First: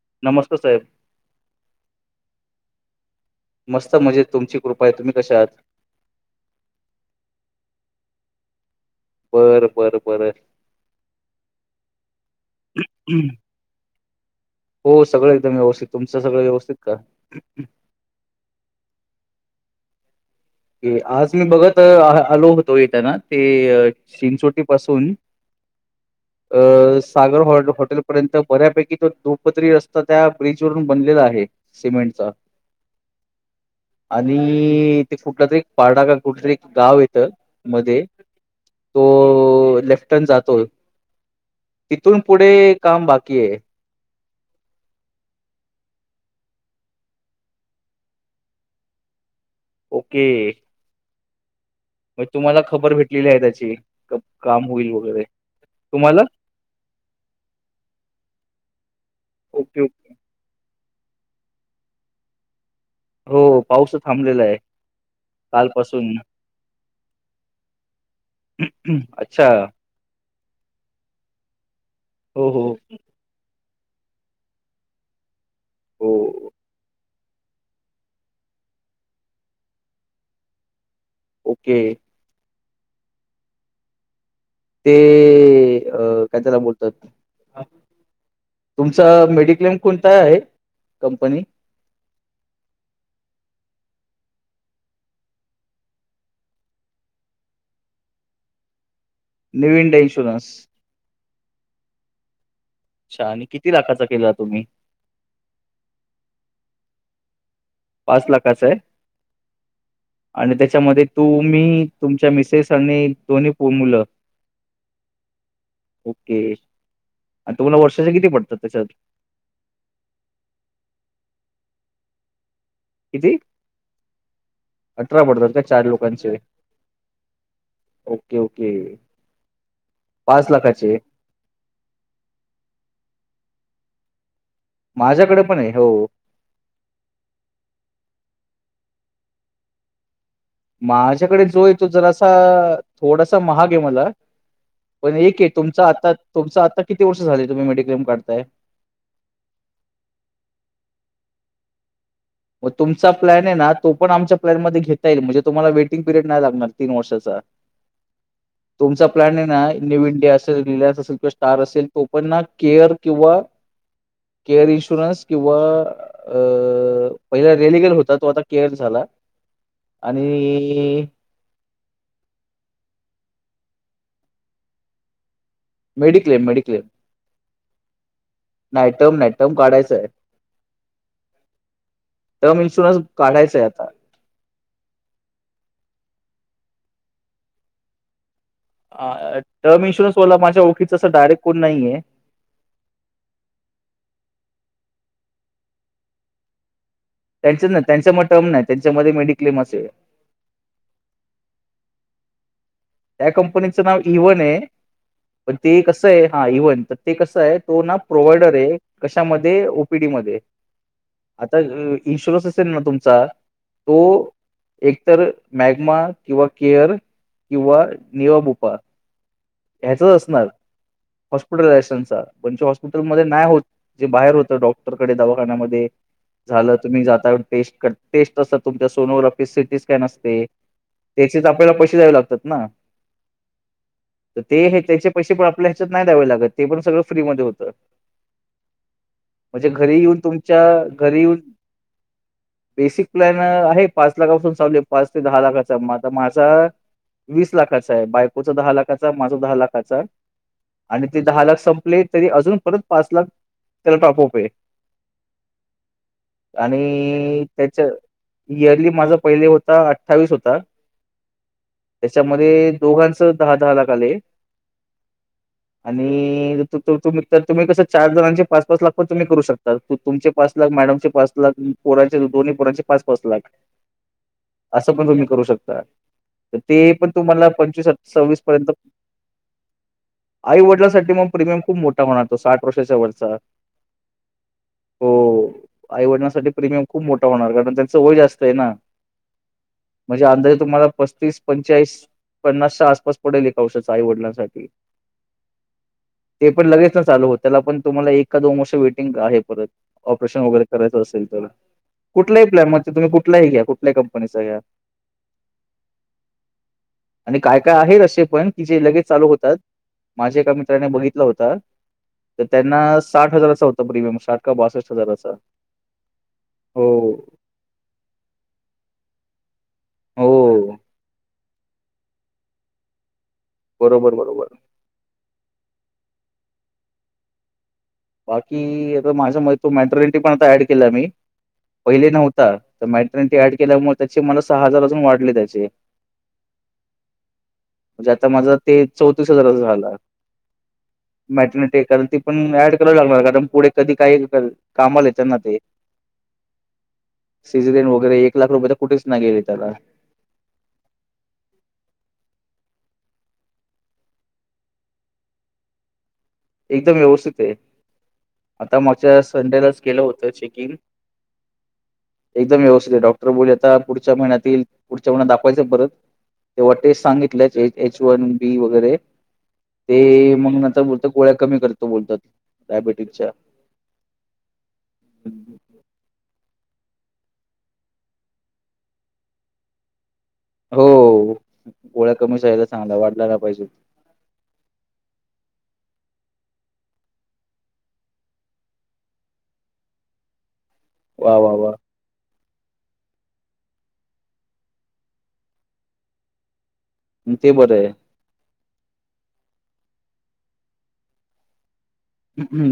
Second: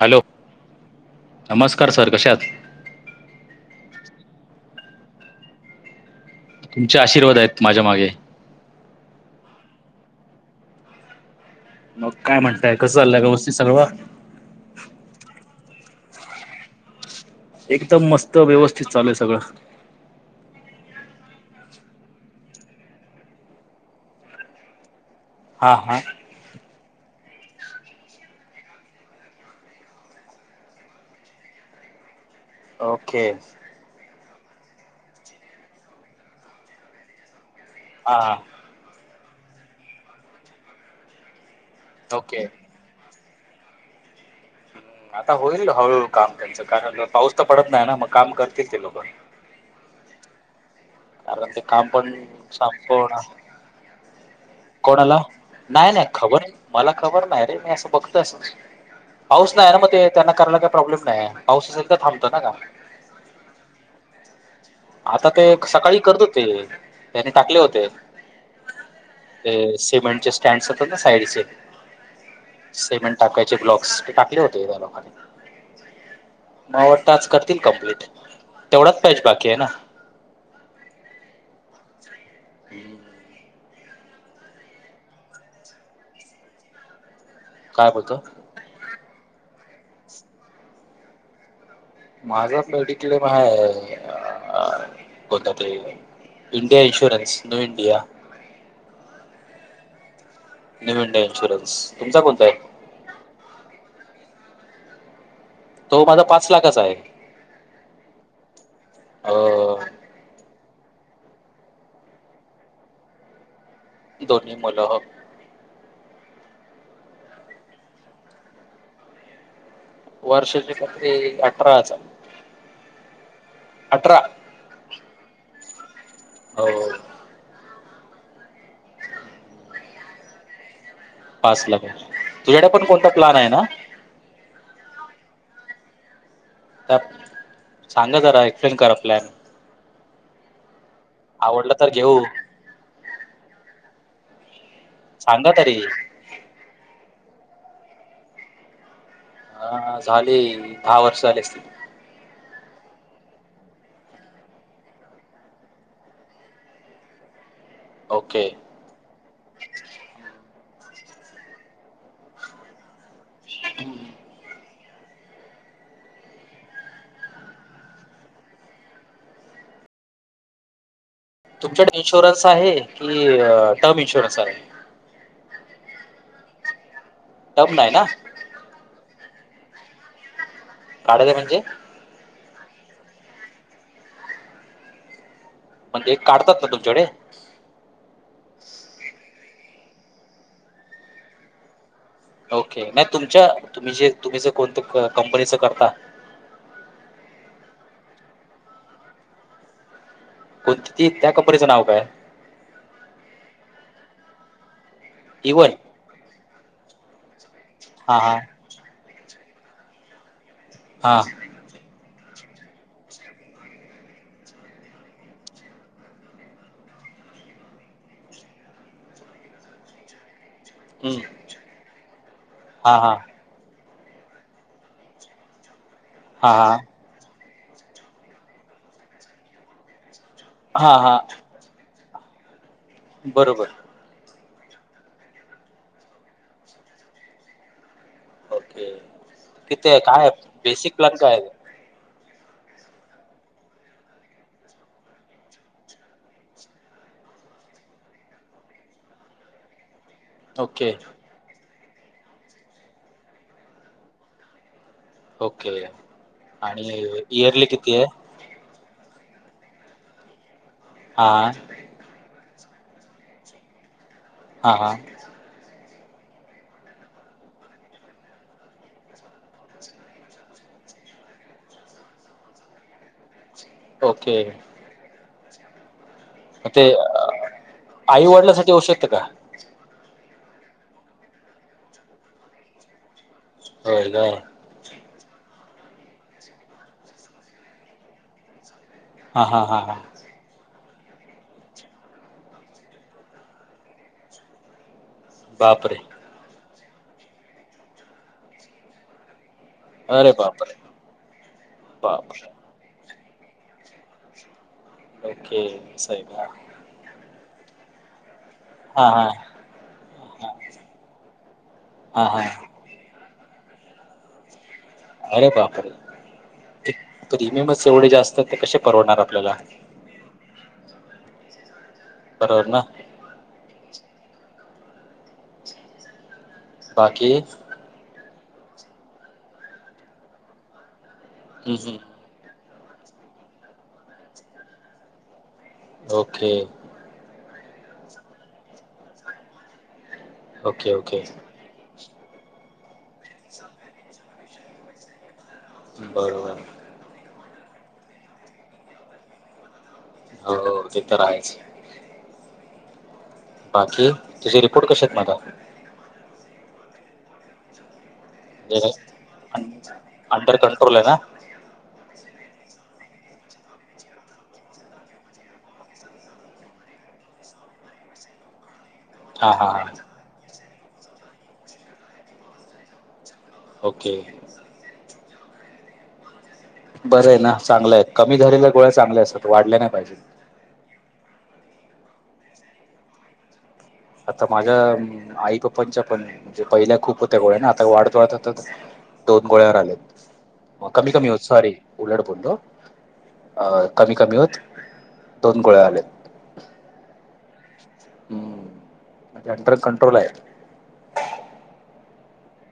Hello, नमस्कार साहेब नमस्कार सर कशे आहात? मस्त मजेत तुमची कृपा आहे तुम्ही कशे आहात? तुमचे आशीर्वाद आहेत माझ्या मागे. बरं, बरं, बरं. मग काय म्हणताय कसं चालंय व्यवस्थित सगळंवार हो सगळं एकदम व्यवस्थित. तुमचं सगळं व्यवस्थित का? एकदम मस्त व्यवस्थित चालू आहे सगळं आज मी बघत आलो होतो येताना ते चिंचोटी पासून हा, हा. अ सागर हॉटेलपर्यंत बऱ्यापैकी तो दोपदरी रस्ता त्या ब्रिज वरून बनलेला आहे. तर सिमेंटच ओके. [inaudible] आणि ते कुठला तरी एक पहाडा गत कुठ तरी एक गाव येतं. मध्ये हा, हा. तो लेफ्ट टन जातो [inaudible] तिथून ओके पुढे काम बा की आहे. आता होईल हळूहळू काम त्यांचं कारण पाऊस तर पडत नाही ना मग काम करतील ते लोक. ओके. कारण ते काम पन मग तुम्हाला खबर संपवणार. भेटलेली आहे त्याची क- काम [inaudible] होईल कोणाला? वगैरे नाही-नाही तुम्हाला खबर मला खबर नाही रे, मी असं बघतोय असचं. पाऊस नाही ना ओके मग ते, ओके त्यांना करायला काही प्रॉब्लेम काय आहे? पाऊस असेल तर थांबतो ना का? हो पाऊस तर थांबलेला आहे आता ते काल. सकाळी करत होते, त्यानी टाकले होते. अच्छा ते सिमेंटचे स्टँड असतात ना साईडचे, हो हो सिमेंट टाकाय चे ब्लाॅक्स टाकले होते, या लोकांनी. हो मला वाटतं आज करतील कंप्लीट ते, तेवढाच पॅच बाकी आहे ना? ओके हम्म ते अं काय त्याला बोलतात? काय बोलतात? तुमचा मेडिक्लेम कोणता आहे कंपनी? माझा मेडिक्लेम आहे आं [unintelligible] India insurance, no India new India insurance. New India insurance, तुमचा कोणता आहे? आणि किती लाखाचा केला तुम्ही? तो माझा पाच लाखाचा आहे. पाच लाखाच आहे अ आणि त्या त्यामध्ये तुमी, तुमच्या मिसेस आणि दोन्ही पो- मुलं दोन्ही मुलं हो ओके, आणि तुम्हाला वर्षाचे किती पडतात त्याच्यात? वर्षाचे फक्ते अठरा हजार. किती अठरा अठरा पडतात काय चार लोकं? हो ओके ओके पाच लाखाचे पाच लाखाचे, तुझ्याकडे पण कोणता प्लान आहे ना? माझ्याकडे पण आहे हो. तर सांगा जरा, एक्सप्लेन करा प्लॅन. माझ्याकडे जो आवडलं येतो तर घेऊ जरासा, थोडासा महाग आहे मला पण एक हे, सांगा तरी तुमचा आता तुमचा आता किती वर्ष झाली, तुम्ही मेडिक्लेम काढताय? हां हां झाले, दहा वर्ष झाली असतील. मग तुमचा प्लॅन आहे ना, तो पण आमच्या प्लॅनमध्ये घेता येईल, म्हणजे तुम्हाला वेटिंग पिरियड नाही लागणार तीन वर्षाचा. ओके तुमचा प्लॅन हे ना, न्यू इंडिया असलं, रिलायन्स अस तो तर स्टार असेल, तो पण ना, केअर किंवा केअर इशु प्लस किंवा अं पहिला रेलिगल होता, तो आता केअर झाला आणि तुमच्याकडे इन्शुरन्स आहे कि, टर्म इन्शुरन्स आहे. मेडिक्लेम-मेडिक्लेम. [unintelligible] नाही ना? नाही, टर्म काढायचाय. काढायचं म्हणजे? टर्म इन्शुरन्स काढायचाय आता. म्हणजे काढतात ना तुमच्याकडे? आं टर्म इन्शुरन्सवाला माझ्या ओळखीचा असा डायरेक्ट कोण नाही आहे. ओके नाही तुमच्या, तुम्ही जे, तुम्ही जे, कोणते कंपनीचं करता असं नाय, त्यांच्यामध्ये टर्म नाय, त्यांच्यामध्ये मेडिक्लेमच आहे. कोण किती? त्या कंपनीचं नाव काय? त्या कंपनीचं नाव इव्हन आहे. पण इवन ते कसं आहे हा इव्हन तर ते कस आहे तो ना हा हा प्रोव्हायडर आहे कशामध्ये ओपीडी म हा आता इन्शुरन्स असेल ना तुमचा तो एकतर मॅगमा किंवा केअर किंवा निवाबुपा ह्याचच असणार हॉस्पिटलाझेशनचा म्हणज हा हॉस्पिटल म हा नाही होत जे बाहेर होत डॉक्टरकडे दवाखान्यामध्ये हा झालं हा तुम्ही जाताय टे टेस्ट असतात तुमच्या सोनोग्राफी सिटी स्कॅन असते हा हा त्याचे आपल्याला पैसे द्यावे लागतात ना बरोबर तर ते त्याचे पैसे पण आपल्या ह्याच्यात नाही द्यावे लागत ते पण सगळं फ्री म होतं ओके म्हणजे किती घरी येऊन काय तुमच्या बेसिक प्लॅन घरी काय येऊन आहे? बेसिक प्लॅन आहे पाच लाखापून चालले पाच ते दहा लाखाचा म आता माझा वीस लाखाचा आहे बायकोचा दहा लाखाचा माझा दहा लाखाचा ओके आणि ते दहा लाख सं ले तरी अजून परत पाच लाख त्याला टप ओके आणि इयरली त्याच्या किती आहे इयरली माझ पहिले होता अठ्ठावीस होता हा त्याच्यामध्ये दोघांच दहा दहा लाख आले हा हा आणि तुम्ही कसं चार जणांचे पाच पाच लाख तुम्ही करू शकता तुमचे पाच लाख मॅडमचे पाच लाख पोरांचे दोन्ही पोरांचे पाच पाच लाख ओके असं पण तुम्ही करू शकता तर ते पण तुम्हाला पंचवीस आई सव्वीस पर्यंत वडिलासाठी औषध का आईवडिलासाठी मग प्रीमियम खूप मोठा म्हणतो साठ वर्षाच्या वरचा होय का आईवडण्यासाठी प्रीमियम खूप मोठा होणार कारण त्यांचं वय जास्त आहे ना हा हा हा हा म्हणजे अंदाजे तुम्हाला पस्तीस पंचाळीस पन्नासच्या आसपास पडेल एक कऔशा आईवडिलांसाठी बापरे पण लगेच ना ल होत त्याला पण तुम्हाला एकका दोन वर्ष वेटिंग आहे परत अरे ऑपरेशन वगैरे बापरे करायचं असेल तर कुठल्याही बापरे प्लॅनममध्ये तुम्ही कुठ कुठही घ्या कुठल्या कंपनीचा घ्या ओके सई का आणि काय काय आहेत असे पण की जे लगेच हा हा चालू होतात माझ्या एका मित्राने बघितला होत हा हा तर त्यांना साठ हजाराचा होता प्रिमियम साठ का बासष्ट हजाराचा अरे बापरे हो प्रीमियमच एवढे जास्तात ते कसे परवणार आपल्याला हो बरोबर ना बरोबर बरोबर बाकी बाकी आता माझ्या म तो मॅटरनिटी पण आता ऍड केला मी हम्म हम्म पहिले नव्हता तर माहि्र ते ऍड केल्यामुळे त्याचे मला सहा हजार अजून वाढले त्याचे ओके म्हणजे आता माझा ते चौतीस हजारा झाला ओके ओके मॅटनटल त पण ऍड क लागणार कारण पुढे कधी काही कामाले त्यांना ते बरोबर सीझन वगैरे एक लाख रुपये तर कुठेच नाही गेल त्याला हो ते तरहायच बाकी तुझे रिपोर्ट कसे आहेत माझा एकदम व्यवस्थित हैय. आता मागझ्या म्हणजे संडेलाच गेलं होतं अंडर चेकिंग. कंट्रोल आहे ना एकदम व्यवस्थित आहे डॉक्टर बोल आता पुढच्या महिन्यातील पुढच्या महिन्यात दाखवायचं परत - - तेव्हा टेस्ट सांगितलं एच वन बी वगैरे हा हा हा ते मग नंतर बोलतात गोळ्या कमी करतो बोलतात डायबिटीसच्या. ओके. हम्म, हम्. बरं हेना, चांगलंय कमी झालेल्या गोळ्या चांगल्या असतात. वाढल्या नाही पाहिजेत. हो गोळ्या कमी जायला चांगल्या. वाढल्या नाही पाहिजेत. आता माझ्या आईप्पांच्या पण म्हणजे पहिल्या खूप होत्या गोळ्या ना. आता वाढत वाढत [unintelligible] दोन गोळ्यावर आलेत. मग कमी कमी वाह! होत वाह! सॉरी वाह! उलट बोललो. अ कमी कमी होत. दोन गोळ्या आलेत. ते बरयं. म्हजे अंडर कंट्रोल हाय.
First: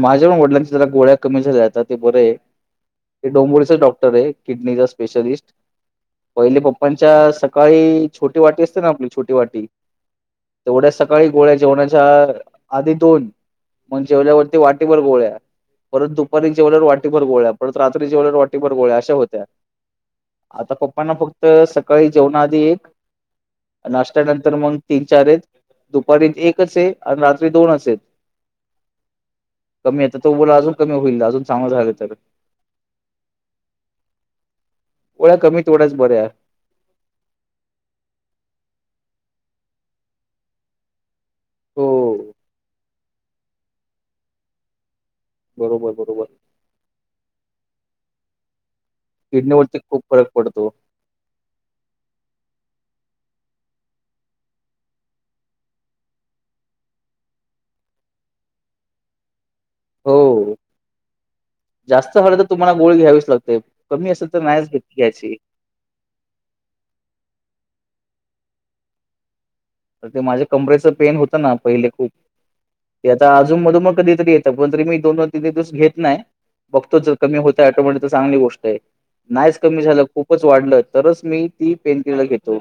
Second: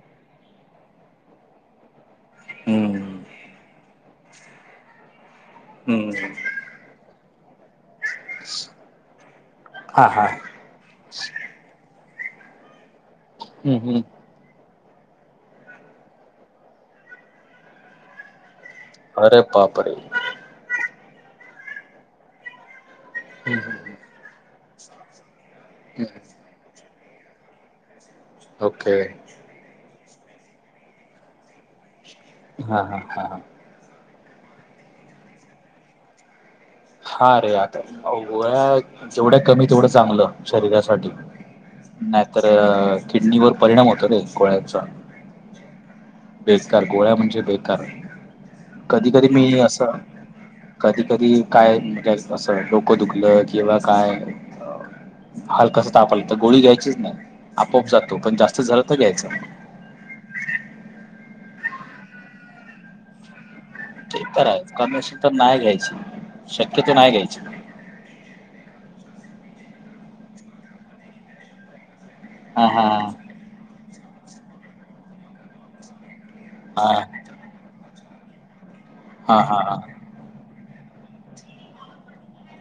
माझ्या पण वडिलांच्या जरा गोळ्या कमी झाल्या आता ते बरयं ते डोंबरीच डॉक्ट - - रयं किडनीचा स्पेशलिस्ट. हम्म. पहिले पप्पांच्या सकाळी छोटी वाटी असते ना आपली छोटी वाटी हां हां तेवढ्या सकाळी गोळ्या जेवणा - - च्या आधी दोन. मग जेवल्यावरती वाटीभर गोळ्या, परत दुपारी जेवल्यावर वाटीभर गोळ्या, परत रात्री जेवल्यावर वाटी - - गोळ्या अशा अरे होत्या. बापरे आता प - - प्पांना फक्त सकाळी जेवणा आधी एक, हम्म, हम्म, नाश्त्यानंतर मग तीन, चार हेत. हम्म. दुपारीत एकचयं आणि रात्री दोनचयं. ओके. कमी येतता. तो बोला अजून कमी होईल. अजून चांगलं झालं तर हा, हा, हा, हा. गोळ्या कमी तेवढ्याच बऱ्या या - - हा रे आता गोळ्या जेवढ्या कमी तेवढं चांगलं शरीरासाठी. हो. नाही तर, किडनीवर परिणाम होतो रे गोळ्याचा. बरोबर, बरोबर. बेकारयं कधी कधी मी अस, किडनीवरती खूप फरक पडतो. कधी कधी [unintelligible] असं डोकं दुखलं किंवा काय - - हलकस ताप आला तर गोळी घ्यायचीच नाही. आपोआप जातो. पण जास्त झालं तर घ्यायचं. हो. जास्त झालं तर तुम्हाला गोळी घ्यावीच लागते. कमी ते असेल तर आहे. नाहीच घेत कमी अशेल तर घ्यायची. नाही घ्यायच. शक्यतो नाही घ्यायची. तर ते माझ्या कमरेच पेन होतं ना पहिले खूप हा हा ते आता अजून मधून मग - - कधीतरी येतं पण तरी मी दोन दोन तीन दिवस घेत नाही हा बघतो जर कमी होत टोमॅट तर चांगली गोष्टहायं. हा नाहीच हा हा कमी झालं खूपच वाढलं तरच, मी ती पेंटिला घेतो.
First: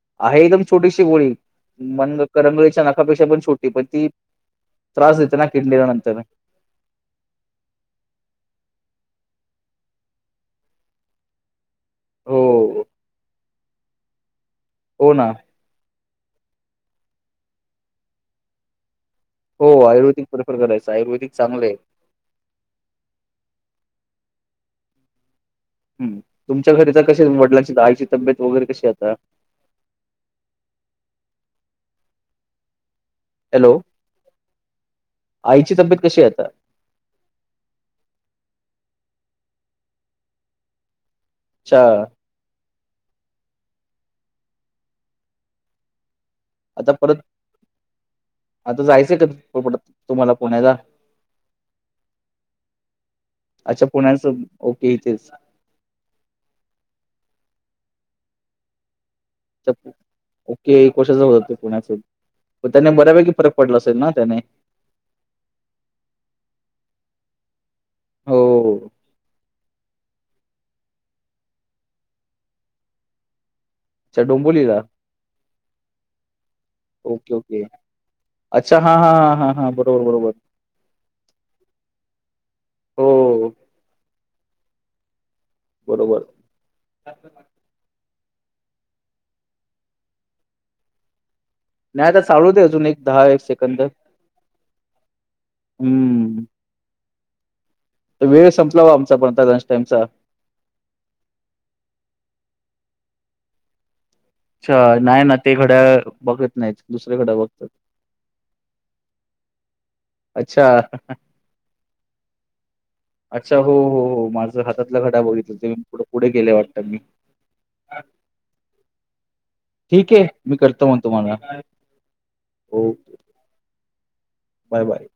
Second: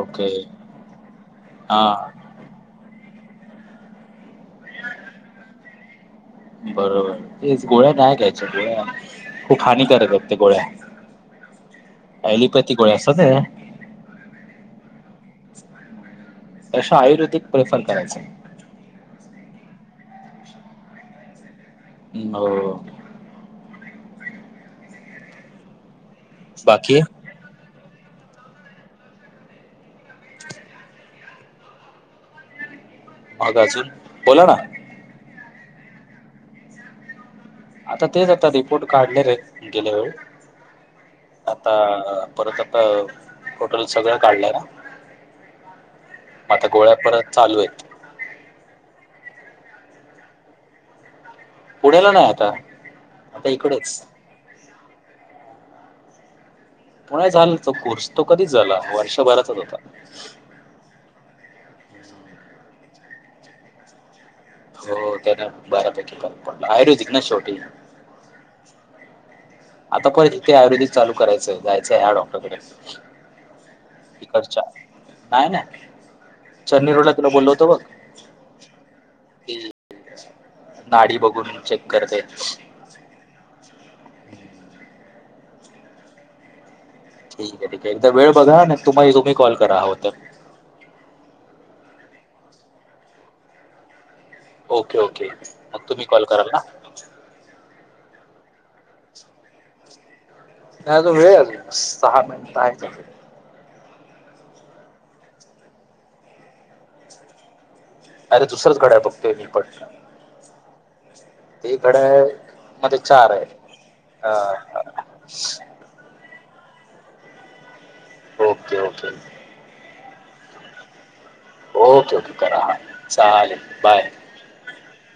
ओके आहे एकदम छोटीशी गोळी हा मन करंगळीच्या नाकाापेक्षा पण छोटी पण ती त्रास देते ना किडलीला नंतर. बरोबर. तेच गोळ्या नाही घ्यायच्या. गोळ्या खूप हानिकारक आहेत त्या गोळ्या. अलिपथी हो, गोळ्या असतात ना ह्या हो ना. तसं आयुर्वेदिक प्रिफर करायचं. हो आयुर्वेदिक प्रेफर करायचं आयुर्वेदिक चांगलंयं. हो. ह. तुमच्या घरी बाकी तर कसे वडिलांची का आईची तब्येत वगैरे कशी आता? ह. हॅलो, गाजून बोला ना. आईची तब्येत कशी आहे आता? आता तेच आता रिपोर्ट काढले आहेत गेल्या वेळ.. आता अच्छा. परत आता डोटल सगळं काढलं ना.. म आता गोळ्या परत चालू आहेत.. आता जायचंय का तुम्हाला पुण्याचा.. पुण्याला नाही आता आता अच्छा इकडेच पुण्याच... ते तेच.. कोणा झालं त कोर्स तो कधीच झाला वर्ष.. ओके एक वर्षा हो पुण्याून.. त्याने बऱ्यापैकी फरक पडला असेल ना त्याने... हो त्याना बारापैकीक पडला आयरदिक ना शेवटी.. हो. आता परत तिथे आयुर्वेदिक चालू करायचं जायचंय या डॉक्टरकडे... अच्छा इकडच्या डोंबिवलीला. नाही ना चरनी रोडला तुला ओके, बोलल ओके. होत बघ... अच्छा हा हा हा हा हा की बरोबर बरोबर.. नाडी बघून चेक करते... हो, बरोबर... ठीक आहे ठीके एकदा वेळ बघा तुम्हा तुम्ही कॉल करा आहो तर.. नाही आता चालू दे अजून एक दहा एक सेकंद.. ओके ओके मग तुम्ही कॉल हं. कराल ना... वेळ संपलावा आमचा पणता लंच टाईमचा... नाही त व सहा मिट आहे... अच्छा नाही ना ते घड्या बघत नाहीत दुसऱ्या घड्या बघतात.. अरे दुसरंच घडा आहे बघतोय मीपट... अच्छा... ते घड्याळ आहे. मध्ये चार अच्छा हो हो हो हा माझ हा, हातातला घडा बघितलं ते पुे पुढे... गेले वाटतात मी.. ओके ओके... ठीक आहे मी करतो मग तुम्हाला ओके ओके करा हा ओके चालेल बाय... बाय बाय...